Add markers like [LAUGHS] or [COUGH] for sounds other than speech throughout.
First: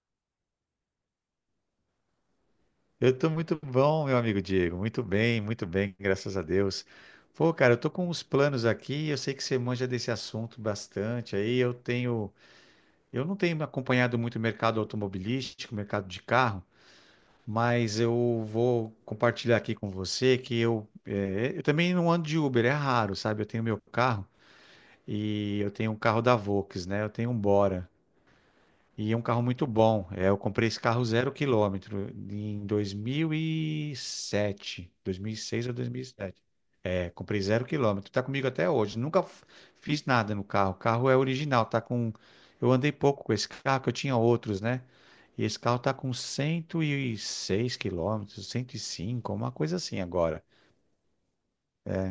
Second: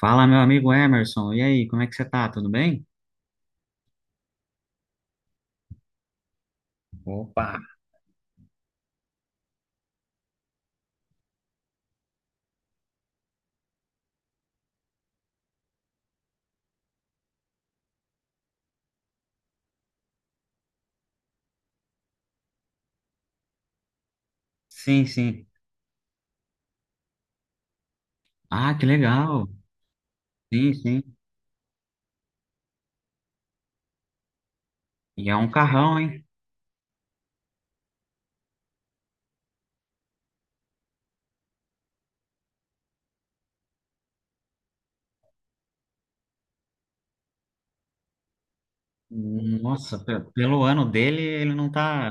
Fala, meu amigo Emerson. E aí, como é que você tá? Tudo bem? Eu tô muito bom, meu amigo Diego. Muito bem, graças a Deus. Pô, Opa! cara, eu tô com uns planos aqui. Eu sei que você manja desse assunto bastante. Eu não tenho acompanhado muito o mercado automobilístico, o mercado de carro, mas eu vou compartilhar aqui com você que eu também não ando de Uber, é raro, sabe? Eu tenho meu carro Sim, sim. e eu tenho um carro da Volks, né? Eu tenho um Bora. Ah, que E é um carro legal. muito bom. Eu comprei Sim, esse sim. carro zero quilômetro em 2007, E é um 2006 ou carrão, hein? 2007. É, comprei zero quilômetro. Tá comigo até hoje. Nunca f- Fiz nada no carro. O carro é original. Tá com. Eu andei pouco com esse carro, que eu tinha outros, né? E esse carro tá com 106 quilômetros, 105, uma coisa assim Nossa, agora. pelo ano dele, ele não tá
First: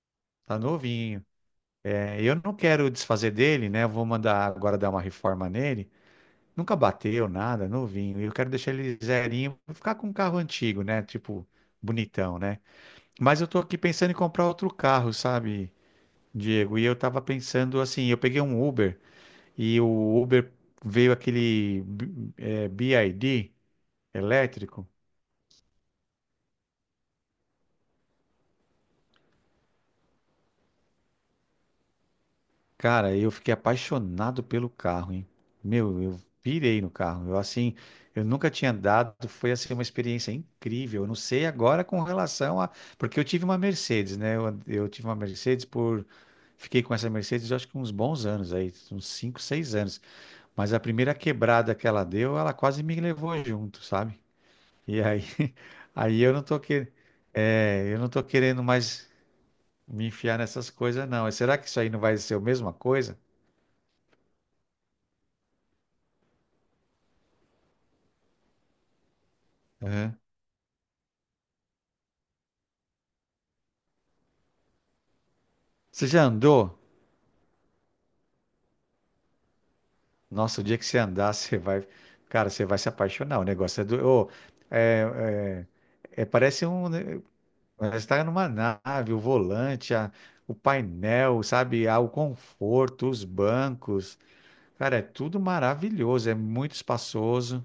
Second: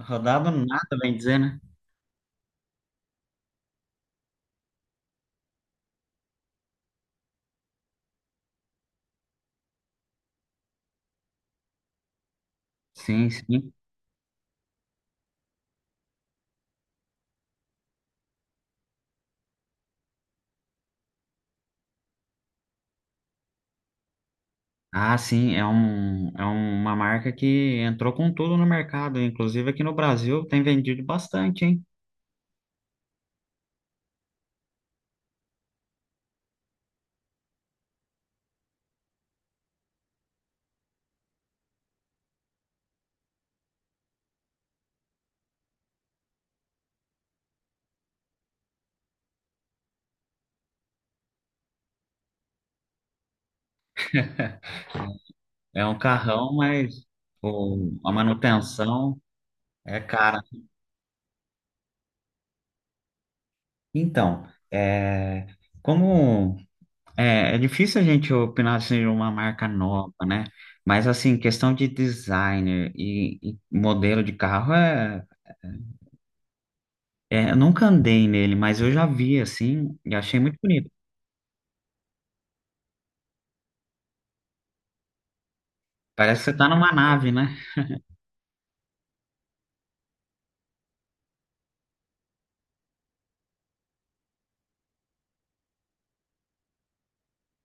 rodado Tá nada, bem novinho. dizer, né? É, eu não quero desfazer dele, né? Eu vou mandar agora dar uma reforma nele. Nunca bateu nada, novinho. E eu quero deixar ele zerinho, vou ficar com um carro antigo, né? Tipo, bonitão, né? Sim, Mas eu tô sim. aqui pensando em comprar outro carro, sabe, Diego? E eu tava pensando assim, eu peguei um Uber e o Uber veio aquele BID elétrico. Ah, sim, é uma marca que entrou com tudo no mercado. Inclusive aqui no Brasil tem vendido bastante, hein? Cara, eu fiquei apaixonado pelo carro, hein? Meu, eu pirei no carro. Eu assim, eu nunca tinha andado, foi assim uma experiência incrível. Eu não sei agora com relação a, porque eu tive uma Mercedes, né? Eu tive uma Mercedes por fiquei com essa Mercedes, eu acho que uns bons anos aí, uns 5, 6 anos. Mas a primeira quebrada que ela deu, ela quase me levou junto, sabe? E aí, [LAUGHS] É um aí eu não carrão, tô que... mas eu não a tô querendo mais manutenção é me enfiar cara. nessas coisas, não. Será que isso aí não vai ser a mesma coisa? Então, é, como. É, é difícil a gente opinar assim, de uma marca nova, né? Mas assim, questão de designer e modelo de carro é, Você já andou? é, eu nunca andei nele, mas eu já vi assim e achei muito Nossa, o dia que bonito. você andar, [LAUGHS] você vai. Cara, você vai se apaixonar. O negócio é do. Ô, é, é- é- Parece que você Parece tá um. numa Né, nave, né? você está numa nave, o painel, sabe? Ah, o conforto, os bancos. Cara, é tudo maravilhoso. É muito espaçoso.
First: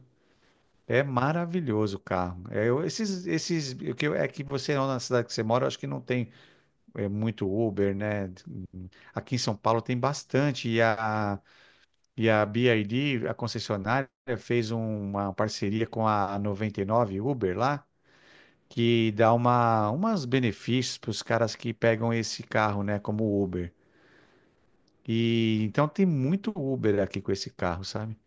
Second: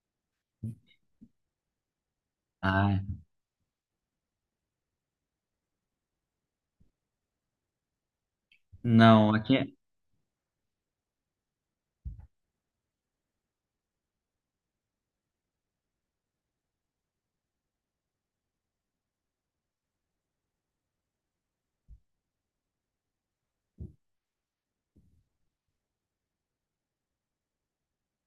É maravilhoso o carro. É, eu- Ah, esses, esses, o que eu- é que você, na cidade que você mora, eu acho que não tem muito Uber, né? não, Aqui em São aqui é. Paulo tem bastante. E a BYD, a concessionária, fez uma parceria com a 99 Uber lá, que dá umas benefícios para os caras que pegam esse carro, né, como Uber. E então tem muito Uber aqui com esse carro, sabe?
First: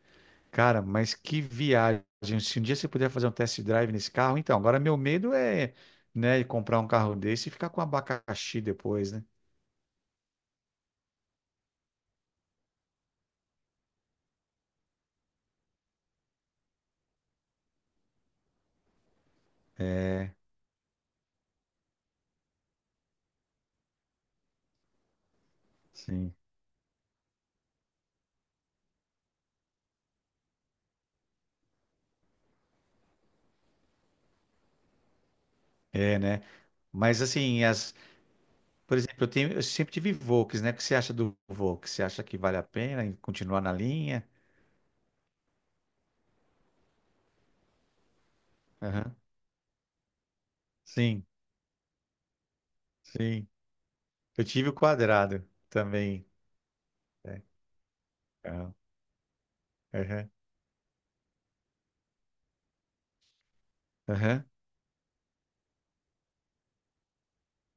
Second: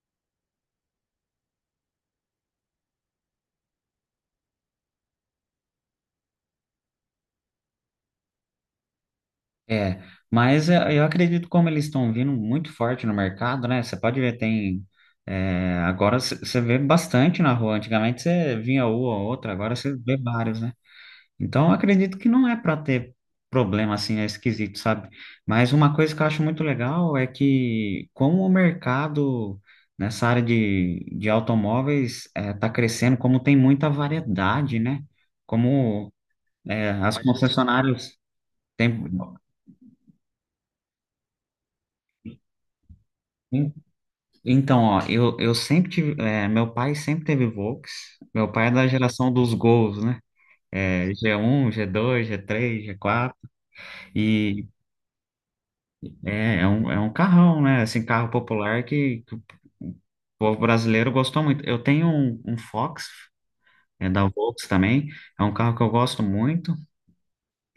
Cara, mas que viagem. Se um dia você puder fazer um test drive nesse carro, então, agora meu medo é, né, comprar um carro desse e ficar com abacaxi depois, né? É. Mas eu acredito como eles estão vindo muito forte no mercado, né? Você pode ver, tem. É, agora você vê bastante na rua. Antigamente você vinha uma ou outra, agora você vê É, vários, né? Então, eu acredito que não é para ter problema assim, é esquisito, sabe? Mas uma coisa que eu sim. acho muito legal é que como o mercado nessa área de automóveis está crescendo, como tem muita variedade, né? Como É, né? é, as Mas assim, as concessionárias por têm... exemplo, eu tenho, eu sempre tive Volks, né? O que você acha do Volks? Você acha que vale a pena em continuar na linha? Então, ó, eu sempre tive... é, meu pai sempre teve Volks. Meu pai é da Aham. geração dos Gols, né? É, Sim, G1 G2 G3 G4. sim. Eu tive o quadrado também. É, é um É. carrão, né? Assim, carro Aham. popular que o Aham. povo brasileiro gostou muito. Eu tenho um Fox, é da Aham. Volks também, é um carro que eu gosto muito.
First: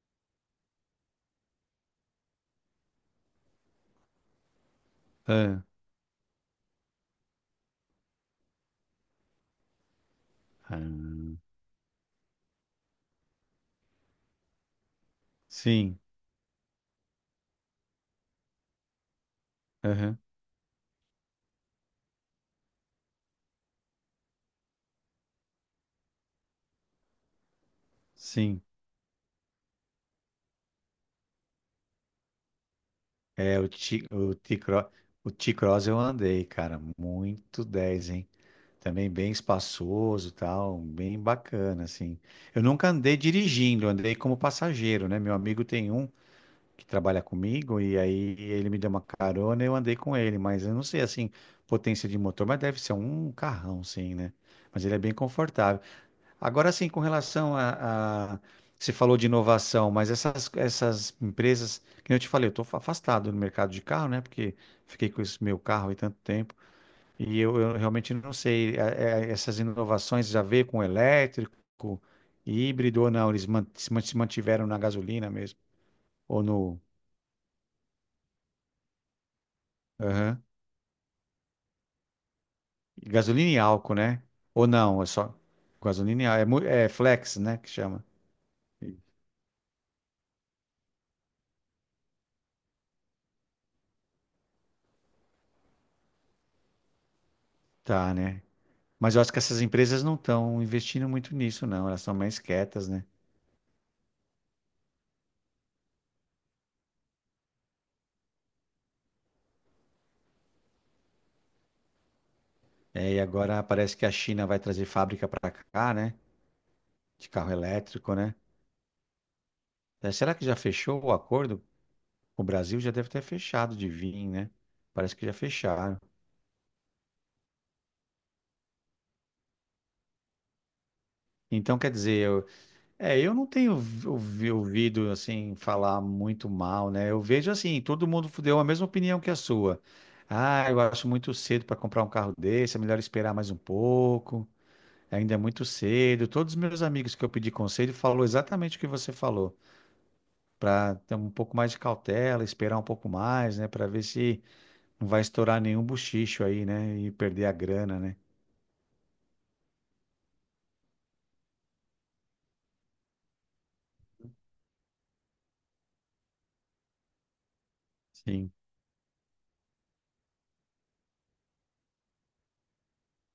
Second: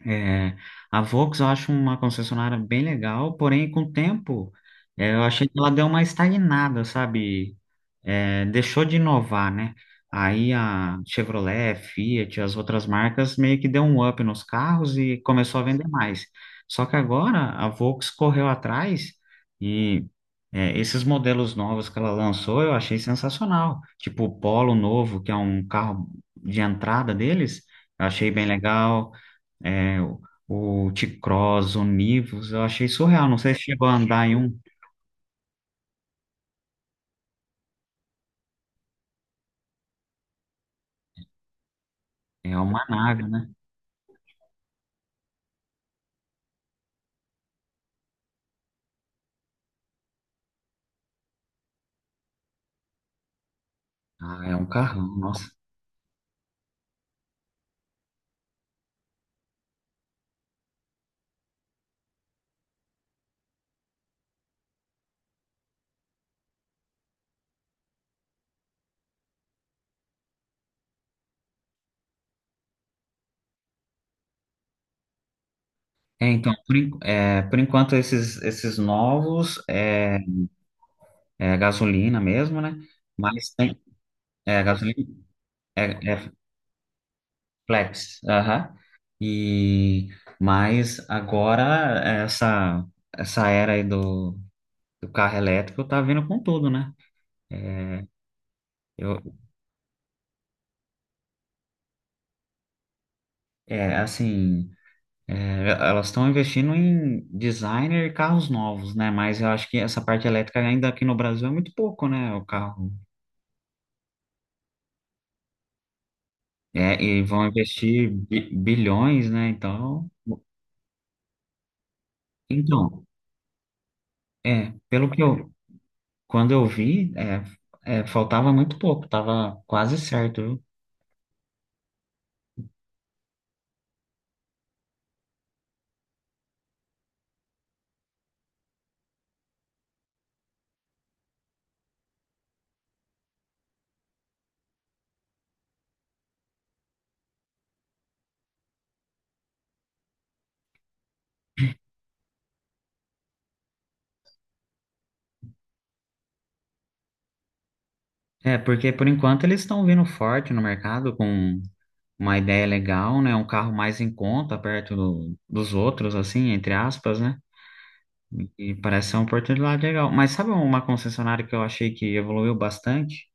É, a Volks eu acho uma concessionária bem legal, porém com o tempo é, eu achei que Aham. ela deu uma estagnada, sabe? É, deixou de inovar, né? Aí a Aham. Chevrolet, Fiat, as outras marcas meio que deu um up nos carros e começou a vender Sim. mais. Só que agora a Volks correu atrás e Aham. é, esses modelos novos que ela lançou eu achei sensacional. Tipo o Polo novo, que é um carro de entrada deles, eu achei bem Sim. legal é, o T-Cross, o Nivus, eu achei surreal. Não sei É, se o chegou a T, andar em um. O T-Cross eu andei, cara, muito 10, hein? Também bem espaçoso, e tal, bem bacana, assim. É Eu uma nunca andei nave, né? dirigindo, andei como passageiro, né? Meu amigo tem um que trabalha comigo, e aí ele me deu uma carona e eu andei com ele, mas eu não sei, assim, potência de motor, mas deve ser um carrão, sim, né? Ah, é um Mas ele é bem carrão, nossa. confortável. Agora, sim, com relação a... Você falou de inovação, mas essas empresas, que nem eu te falei, eu estou afastado do mercado de carro, né? Porque fiquei com esse meu carro aí tanto tempo, e eu realmente não sei, essas inovações já veio com elétrico, híbrido ou não, eles man- se mantiveram na gasolina mesmo, É, ou então, por, no... en- é, por enquanto, esses novos é, é gasolina mesmo, né? Mas Gasolina e tem álcool, né? é, Ou não, é gasolina, só é, gasolina e é álcool. É flex, né, que chama. flex, aham. E, mas agora, essa era aí do carro elétrico tá vindo com tudo, né? Tá, né? Mas eu acho Eu, que essas empresas não estão investindo muito nisso, não. Elas são mais quietas, né? é, assim. É, elas estão investindo em designer e carros novos, né? Mas eu acho que essa parte elétrica ainda aqui no Brasil é muito pouco, né? O carro. É, e agora parece que a China vai trazer fábrica para cá, né? É, e De vão carro investir elétrico, né? Bilhões, né? Então, É, será que já fechou o acordo? O Brasil já então, deve ter fechado de vir, né? é, pelo Parece que que já eu, fecharam. quando eu vi, é, é, faltava muito pouco, tava quase certo, viu? Então, quer dizer, eu- É, eu não tenho ouvido assim falar muito mal, né? Eu vejo assim, todo mundo deu a mesma opinião que a sua. Ah, eu acho muito cedo para comprar um carro desse, é melhor esperar mais um pouco. Ainda é muito cedo. Todos os meus amigos que eu pedi conselho falou exatamente o que você falou, para ter um pouco mais de cautela, esperar um pouco mais, né, para ver se não vai estourar nenhum bochicho aí, né, e perder a grana, né? É, porque por enquanto eles estão vindo forte no mercado com uma ideia legal, né? Um carro mais em conta, perto dos outros, assim, entre aspas, né? Sim, E parece ser uma oportunidade legal. Mas sabe um, uma concessionária que eu achei que evoluiu bastante?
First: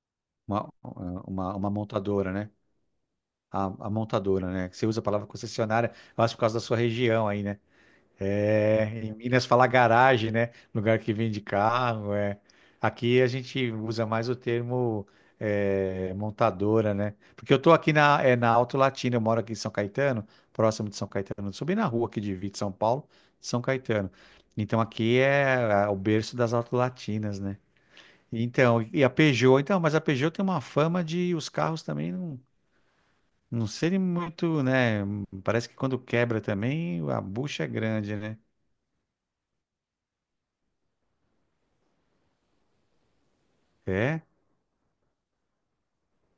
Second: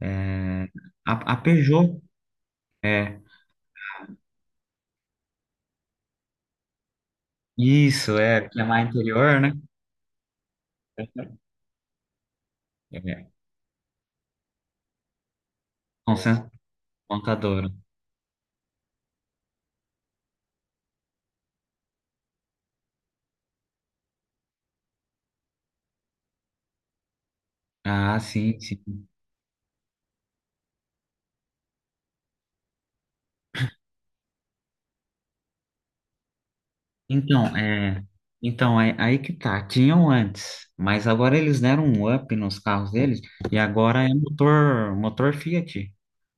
É, uma, a uma Peugeot. montadora, né? É, A montadora, né? Você usa a palavra concessionária, eu acho por causa da sua região aí, né? isso, é, que é mais É, em interior, Minas né? fala garagem, né? Lugar que vende carro, é. Aqui É, a gente usa mais o termo concess- montadora, né? Porque eu montadora. tô aqui na Alto Latino, eu moro aqui em São Caetano, próximo de São Caetano, eu subi na rua aqui de Vito, São Paulo, de São Caetano. Então aqui é o berço das Alto Latinas, né? Ah, sim, Então, e sim. a Peugeot, então, mas a Peugeot tem uma fama de os carros também não. Não seria muito, né? Parece que quando quebra também, a Então, bucha é é, grande, né? então é, aí que tá. Tinham antes, mas agora eles deram um up nos carros deles e agora é É. motor, motor Fiat.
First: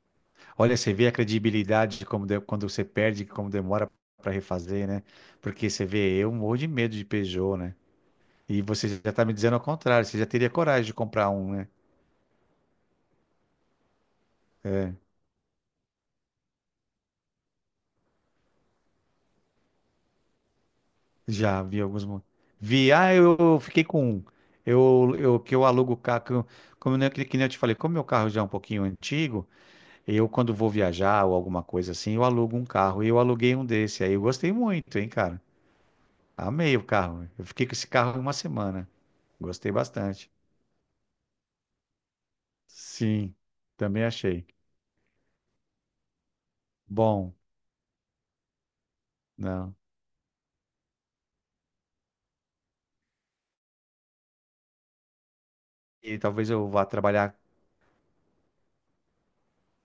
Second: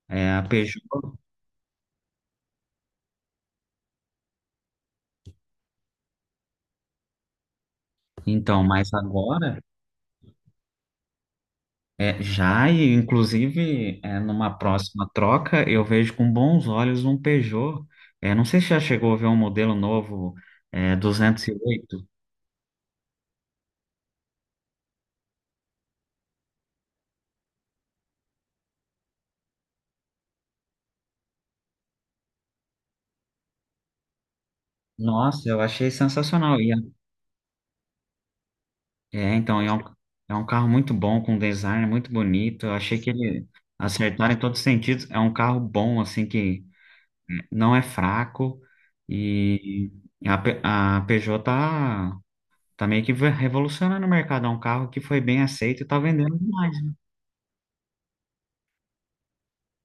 É a Olha, Peugeot. você vê a credibilidade de quando você perde, como demora para refazer, né? Porque você vê, eu morro de medo de Peugeot, né? E Então, você mas já tá me dizendo ao agora contrário, você já teria coragem de comprar um, né? Já, e inclusive, é, numa próxima troca, eu vejo com bons olhos um Peugeot. É, não sei se já chegou a ver um modelo novo, é, Já vi alguns. 208. Vi, ah, eu fiquei com um. Eu alugo o carro, como eu, que nem eu te falei, como meu carro já é um pouquinho antigo. Eu, quando vou viajar ou alguma coisa assim, eu alugo um carro. E eu aluguei um desse. Aí eu gostei muito, hein, cara? Nossa, eu achei sensacional. E é, Amei o carro. Eu fiquei com esse carro uma semana. é, então, Gostei bastante. é um carro muito bom, com design muito bonito. Eu achei que Sim, ele também acertaram em achei. todos os sentidos. É um carro bom, assim, que Bom, não é fraco. não. E a Peugeot tá meio que revolucionando o mercado. É um carro que foi bem aceito e tá E vendendo talvez eu demais. vá trabalhar.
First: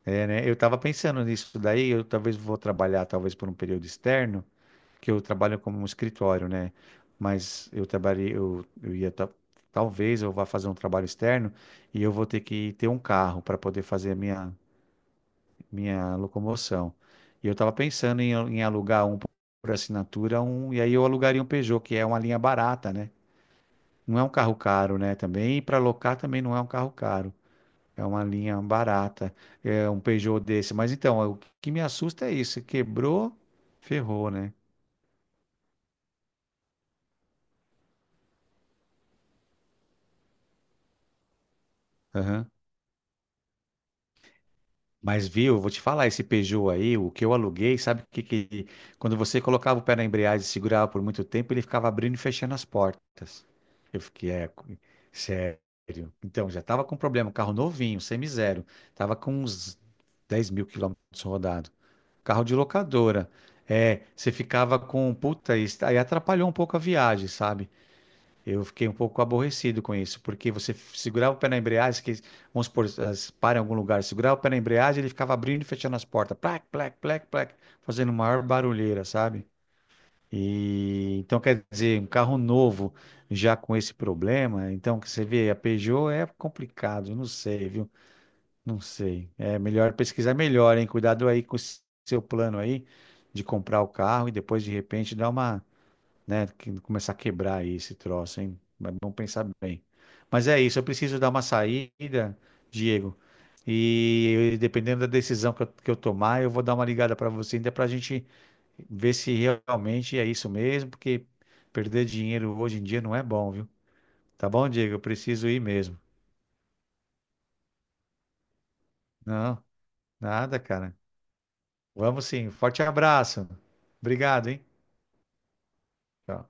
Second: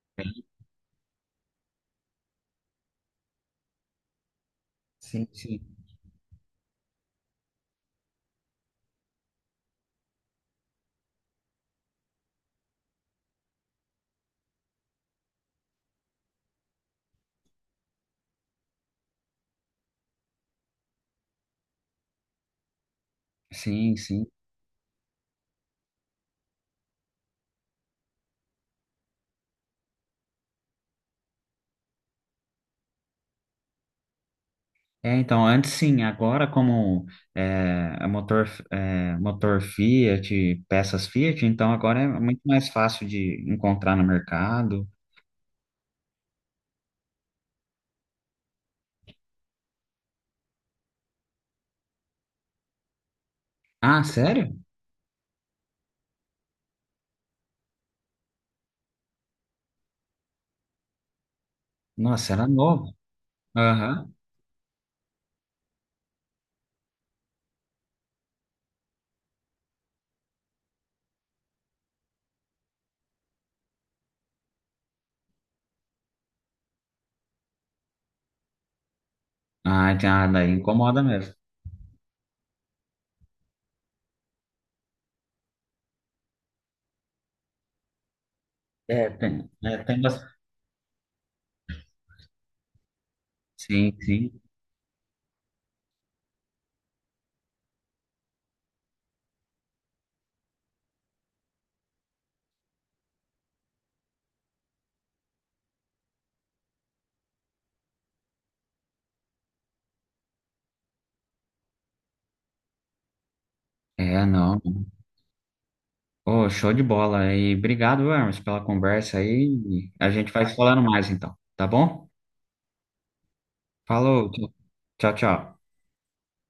É, né? Eu estava pensando nisso daí. Eu talvez vou trabalhar, talvez por um período externo, que eu Sim, trabalho sim. como um escritório, né? Mas eu trabalhei, talvez eu vá fazer um trabalho externo e eu vou ter que ter um carro para poder fazer a minha. Minha locomoção. E eu estava pensando em, em alugar um por assinatura, um, e aí eu alugaria um Peugeot, que é uma linha barata, né? Sim, Não é sim. um carro caro, né? Também, e para alocar também não é um carro caro. É uma linha barata, é um Peugeot desse. Mas então, o que me assusta é isso. Quebrou, ferrou, né? É, então, antes sim, agora como é, é, motor Fiat, peças Fiat, então agora é muito Aham. mais fácil de encontrar no mercado. Mas viu, vou te falar, esse Peugeot aí, o que eu aluguei, sabe o que que... Quando você colocava o pé na embreagem e segurava por muito tempo, ele ficava abrindo e fechando as portas. Eu Ah, fiquei, é, sério? co- Sério. Então, já tava com problema, carro novinho, semi-zero. Tava com uns 10.000 quilômetros rodado. Nossa, Carro era de novo. locadora. É, Aham. você ficava com, puta, isso aí atrapalhou um pouco a viagem, sabe? Eu fiquei um pouco aborrecido com isso, porque você segurava o pé na embreagem, que, vamos supor, as para em algum lugar, segurava o pé na embreagem, ele ficava abrindo e fechando as portas, plac, plac, plac, plac, fazendo maior barulheira, sabe? Ah, então, ah, daí incomoda E mesmo. então quer dizer, um carro novo já com esse problema, então que você vê, a Peugeot é complicado, não sei, viu? Não sei. É É, melhor tem bastante. pesquisar melhor, hein? Cuidado aí com o seu plano aí de comprar o Sim, carro e sim. depois de repente dar uma né? Que começar a quebrar aí esse troço, hein? Mas vamos pensar bem. Mas é isso, eu preciso dar uma saída, Diego. E dependendo da decisão que eu tomar, eu vou dar uma ligada para você ainda para a gente ver se realmente é isso mesmo, porque perder dinheiro hoje em dia não é bom, viu? É, Tá não. bom, Diego? Eu preciso ir mesmo. Ô, show de bola. E obrigado, Hermes, pela conversa Não, aí. A gente vai se nada, falando cara. mais então, tá bom? Vamos sim. Forte abraço. Falou. Obrigado, hein? Tchau, tchau. Tchau.